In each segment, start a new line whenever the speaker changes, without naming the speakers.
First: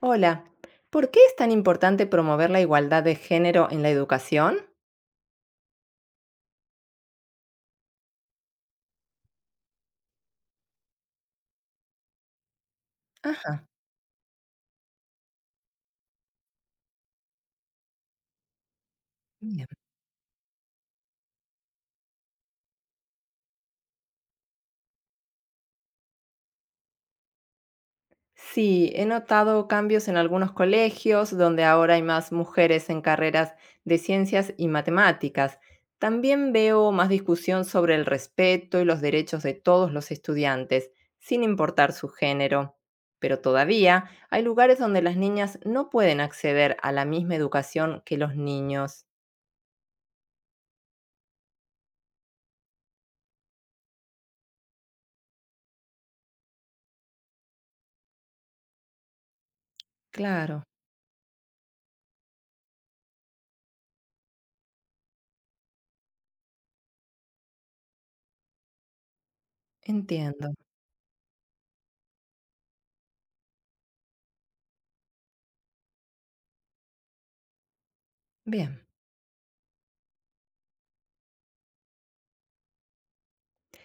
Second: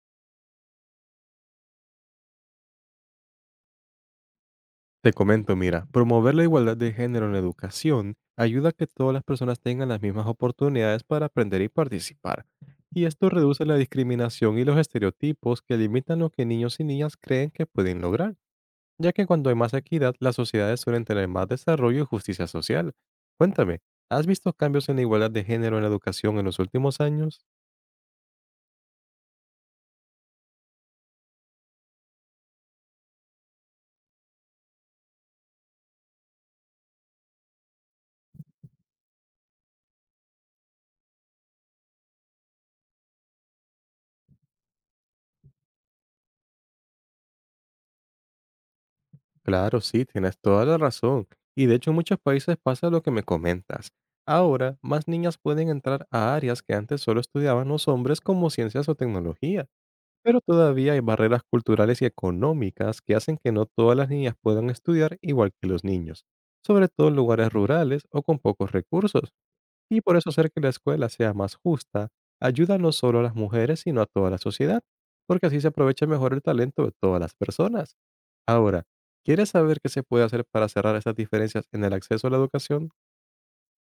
Hola, ¿por qué es tan importante promover la igualdad de género en la educación?
Te comento, mira, promover la igualdad de género en la educación ayuda a que todas las personas tengan las mismas oportunidades para aprender y participar. Y esto
Ajá,
reduce la discriminación y los estereotipos que limitan lo que niños y niñas creen que pueden lograr, ya que cuando hay
bien.
más equidad, las sociedades suelen tener más desarrollo y justicia social. Cuéntame, ¿has visto cambios en la igualdad de género en la educación en los últimos años?
Sí, he notado cambios en algunos colegios donde ahora hay más mujeres en carreras de ciencias y matemáticas. También veo más discusión sobre el respeto y los derechos de todos los estudiantes, sin importar su género. Pero todavía hay lugares donde las niñas no pueden acceder a la misma educación que los niños.
Claro, sí, tienes toda la razón. Y de hecho en muchos países pasa lo que me comentas. Ahora, más niñas pueden entrar a áreas que antes solo estudiaban los hombres, como ciencias o tecnología, pero
Claro,
todavía hay barreras culturales y económicas que hacen que no todas las niñas puedan estudiar igual que los niños, sobre todo en lugares rurales o con pocos recursos. Y por eso, hacer
entiendo.
que la escuela sea más justa ayuda no solo a las mujeres, sino a toda la sociedad, porque así se aprovecha mejor el talento de todas las personas.
Bien.
Ahora, ¿quieres saber qué se puede hacer para cerrar estas diferencias en el acceso a la educación?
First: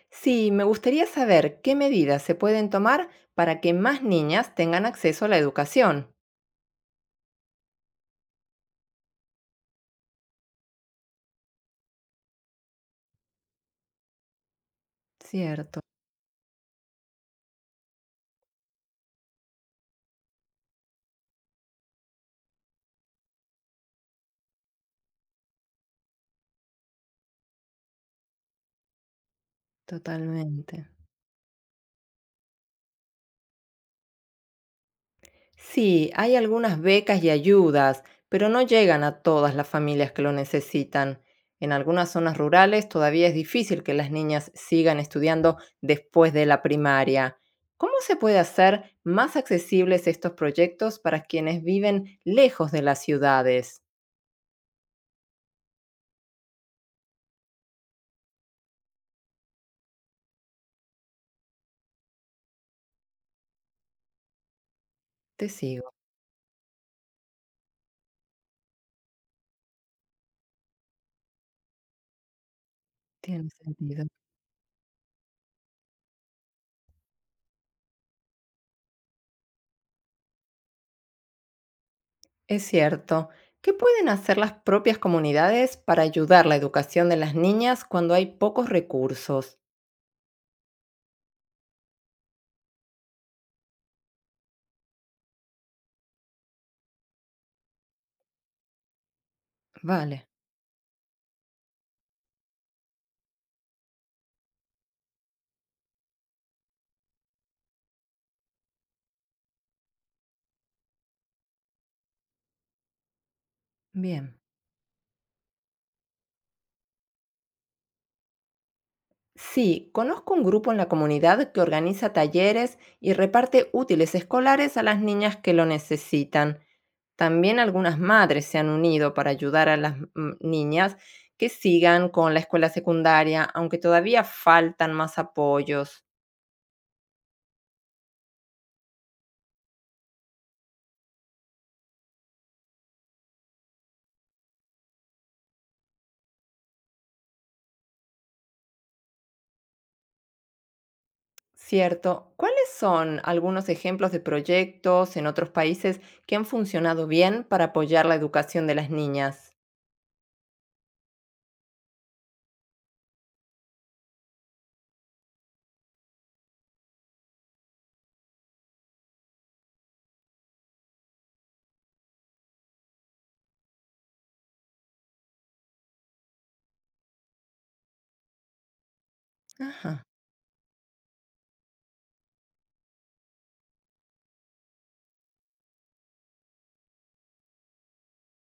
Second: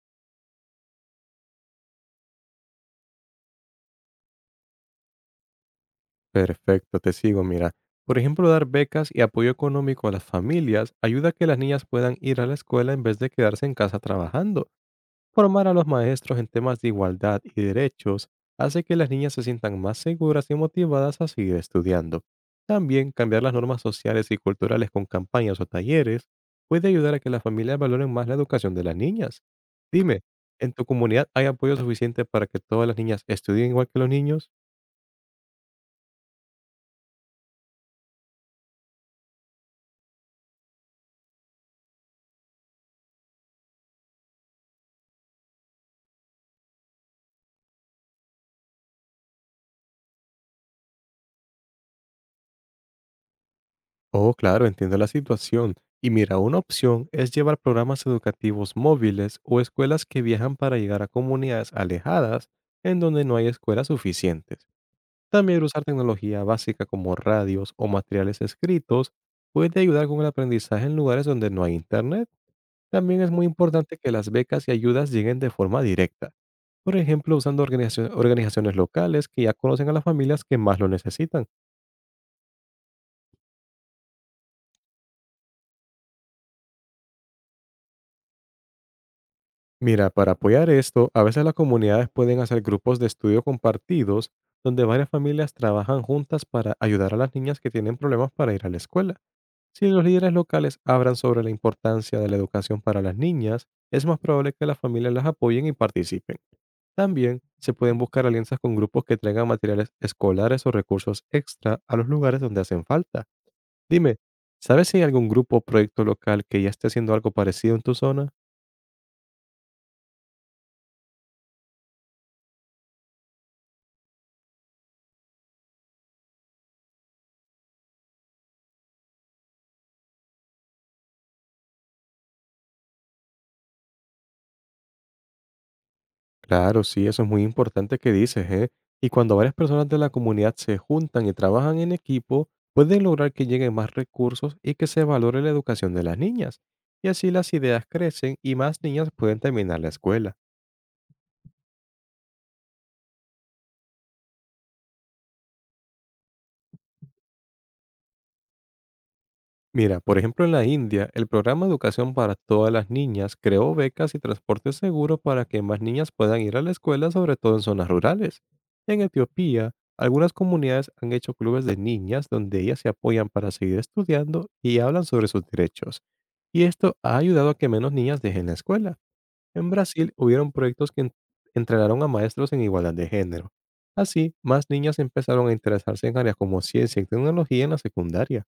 Sí, me gustaría saber qué medidas se pueden tomar para que más niñas tengan acceso a la educación.
Perfecto, te sigo, mira. Por ejemplo, dar becas y apoyo económico a las familias ayuda a que las niñas puedan ir a la escuela en vez de quedarse en casa trabajando. Formar a
Cierto,
los maestros en temas de igualdad y derechos hace que las niñas se sientan más seguras y motivadas a seguir estudiando. También, cambiar las normas sociales y culturales con campañas o talleres puede ayudar a que las familias valoren más la educación de las niñas. Dime, ¿en tu
totalmente.
comunidad hay apoyo suficiente para que todas las niñas estudien igual que los niños?
Sí, hay algunas becas y ayudas, pero no llegan a todas las familias que lo necesitan. En algunas zonas rurales todavía es difícil que las niñas sigan estudiando después de la primaria. ¿Cómo se puede hacer más accesibles estos proyectos para quienes viven lejos de las ciudades?
Oh, claro, entiendo la situación. Y mira, una opción es llevar programas educativos móviles o escuelas que viajan para llegar a comunidades alejadas en donde no hay escuelas suficientes.
Te
También, usar
sigo,
tecnología básica como radios o materiales escritos puede ayudar con el aprendizaje en lugares donde no hay internet. También es muy
tiene
importante
sentido.
que las becas y ayudas lleguen de forma directa. Por ejemplo, usando organizaciones locales que ya conocen a las familias que más lo necesitan.
Es cierto. ¿Qué pueden hacer las propias comunidades para ayudar la educación de las niñas cuando hay pocos recursos?
Mira, para apoyar esto, a veces las comunidades pueden hacer grupos de estudio compartidos donde varias familias trabajan juntas para ayudar a las niñas que tienen problemas para ir a la escuela. Si los
Vale,
líderes locales hablan sobre la importancia de la educación para las niñas, es más probable que las familias las apoyen y participen. También se pueden buscar alianzas con grupos que traigan materiales escolares o recursos extra a los lugares donde hacen falta. Dime,
bien.
¿sabes si hay algún grupo o proyecto local que ya esté haciendo algo parecido en tu zona?
Sí, conozco un grupo en la comunidad que organiza talleres y reparte útiles escolares a las niñas que lo necesitan. También algunas madres se han unido para ayudar a las niñas que sigan con la escuela secundaria, aunque todavía faltan más apoyos.
Claro, sí, eso es muy importante que dices, ¿eh? Y cuando varias personas de la comunidad se juntan y trabajan en equipo, pueden lograr que lleguen más recursos y que se valore la educación de las niñas. Y así, las ideas crecen y más niñas pueden terminar la escuela.
Cierto. ¿Cuáles son algunos ejemplos de proyectos en otros países que han funcionado bien para apoyar la educación de las niñas?
Mira, por ejemplo, en la India, el programa Educación para Todas las Niñas creó becas y transporte seguro para que más niñas puedan ir a la escuela, sobre todo en zonas rurales. En Etiopía, algunas comunidades han hecho clubes de niñas donde ellas se apoyan para seguir estudiando y hablan sobre sus derechos. Y esto ha ayudado a que menos niñas dejen la escuela. En
Ajá,
Brasil hubieron proyectos que entrenaron a maestros en igualdad de género. Así, más niñas empezaron a interesarse en áreas como ciencia y tecnología en la secundaria.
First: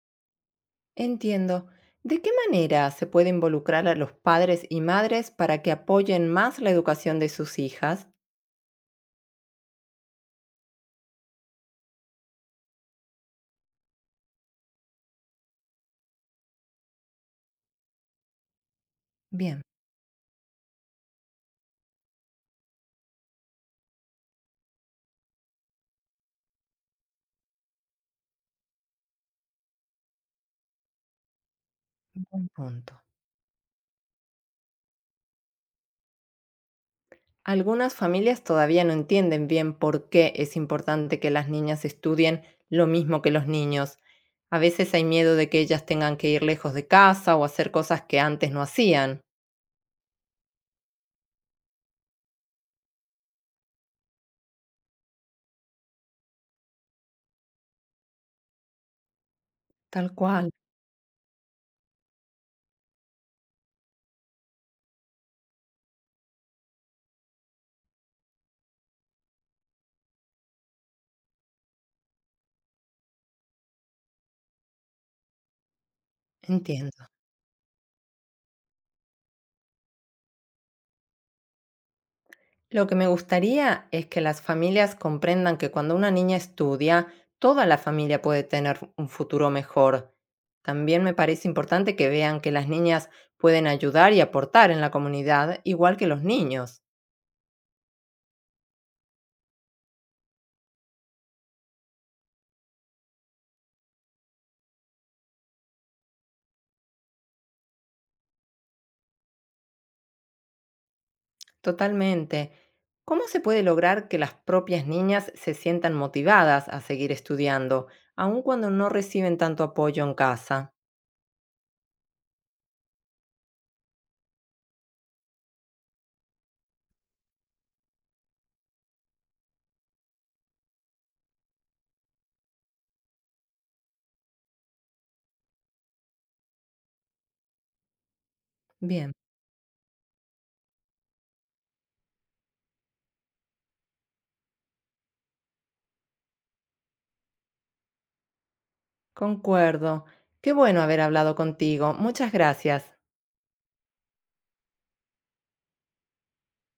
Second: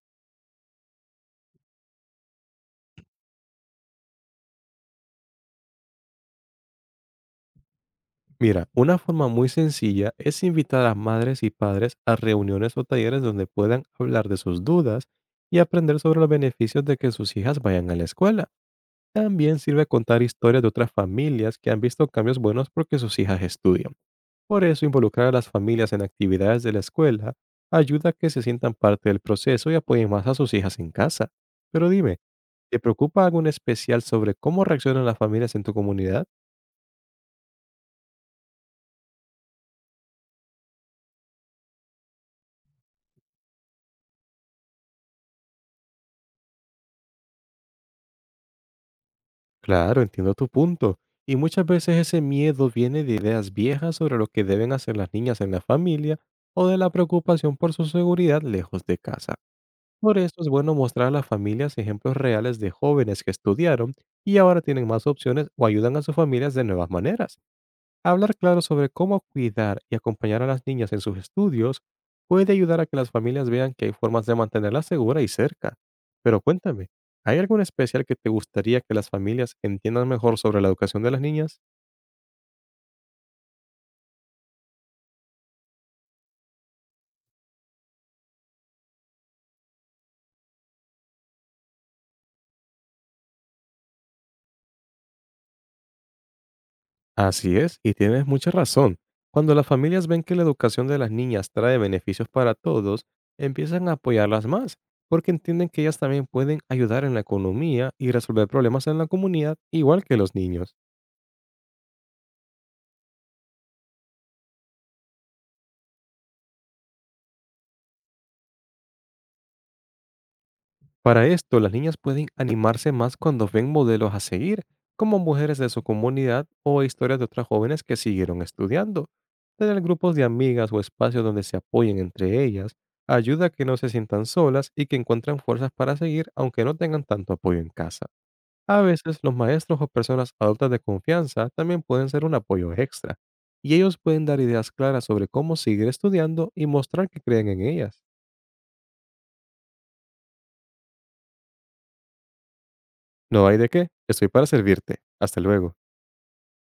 entiendo. ¿De qué manera se puede involucrar a los padres y madres para que apoyen más la educación de sus hijas?
Mira, una forma muy sencilla es invitar a madres y padres a reuniones o talleres donde puedan hablar de sus dudas y aprender sobre los beneficios de que sus hijas vayan a la escuela. También
Bien,
sirve contar historias de otras familias que han visto cambios buenos porque sus hijas estudian. Por eso, involucrar a las familias en actividades de la escuela ayuda a que se sientan parte del proceso y apoyen más a sus hijas en casa. Pero dime,
buen
¿te
punto.
preocupa algo en especial sobre cómo reaccionan las familias en tu comunidad?
Algunas familias todavía no entienden bien por qué es importante que las niñas estudien lo mismo que los niños. A veces hay miedo de que ellas tengan que ir lejos de casa o hacer cosas que antes no hacían.
Claro, entiendo tu punto. Y muchas veces ese miedo viene de ideas viejas sobre lo que deben hacer las niñas en la familia, o de la preocupación por su seguridad lejos de casa.
Tal
Por eso
cual,
es bueno mostrar a las familias ejemplos reales de jóvenes que estudiaron y ahora tienen más opciones o ayudan a sus familias de nuevas maneras. Hablar claro sobre cómo cuidar y acompañar a las niñas en sus estudios puede ayudar a que las familias vean que hay formas de mantenerlas segura y cerca. Pero cuéntame,
entiendo.
¿hay algún especial que te gustaría que las familias entiendan mejor sobre la educación de las niñas?
Lo que me gustaría es que las familias comprendan que cuando una niña estudia, toda la familia puede tener un futuro mejor. También me parece importante que vean que las niñas pueden ayudar y aportar en la comunidad, igual que los niños.
Así es, y tienes mucha razón. Cuando las familias ven que la educación de las niñas trae beneficios para todos, empiezan a apoyarlas más, porque entienden que ellas también pueden ayudar en la economía y resolver problemas en la comunidad, igual que los niños.
Totalmente. ¿Cómo se puede lograr que las propias niñas se sientan motivadas a seguir estudiando, aun cuando no reciben tanto apoyo en casa?
Para esto, las niñas pueden animarse más cuando ven modelos a seguir, como mujeres de su comunidad o historias de otras jóvenes que siguieron estudiando. Tener grupos de amigas o espacios donde se apoyen entre ellas ayuda a que no se sientan solas y que encuentren fuerzas para seguir aunque no tengan tanto apoyo en casa. A
Bien,
veces los maestros o personas adultas de confianza también pueden ser un apoyo extra, y ellos pueden dar ideas claras sobre cómo seguir estudiando y mostrar que creen en ellas.
concuerdo. Qué bueno haber hablado contigo. Muchas gracias.
No hay de qué, estoy para servirte. Hasta luego.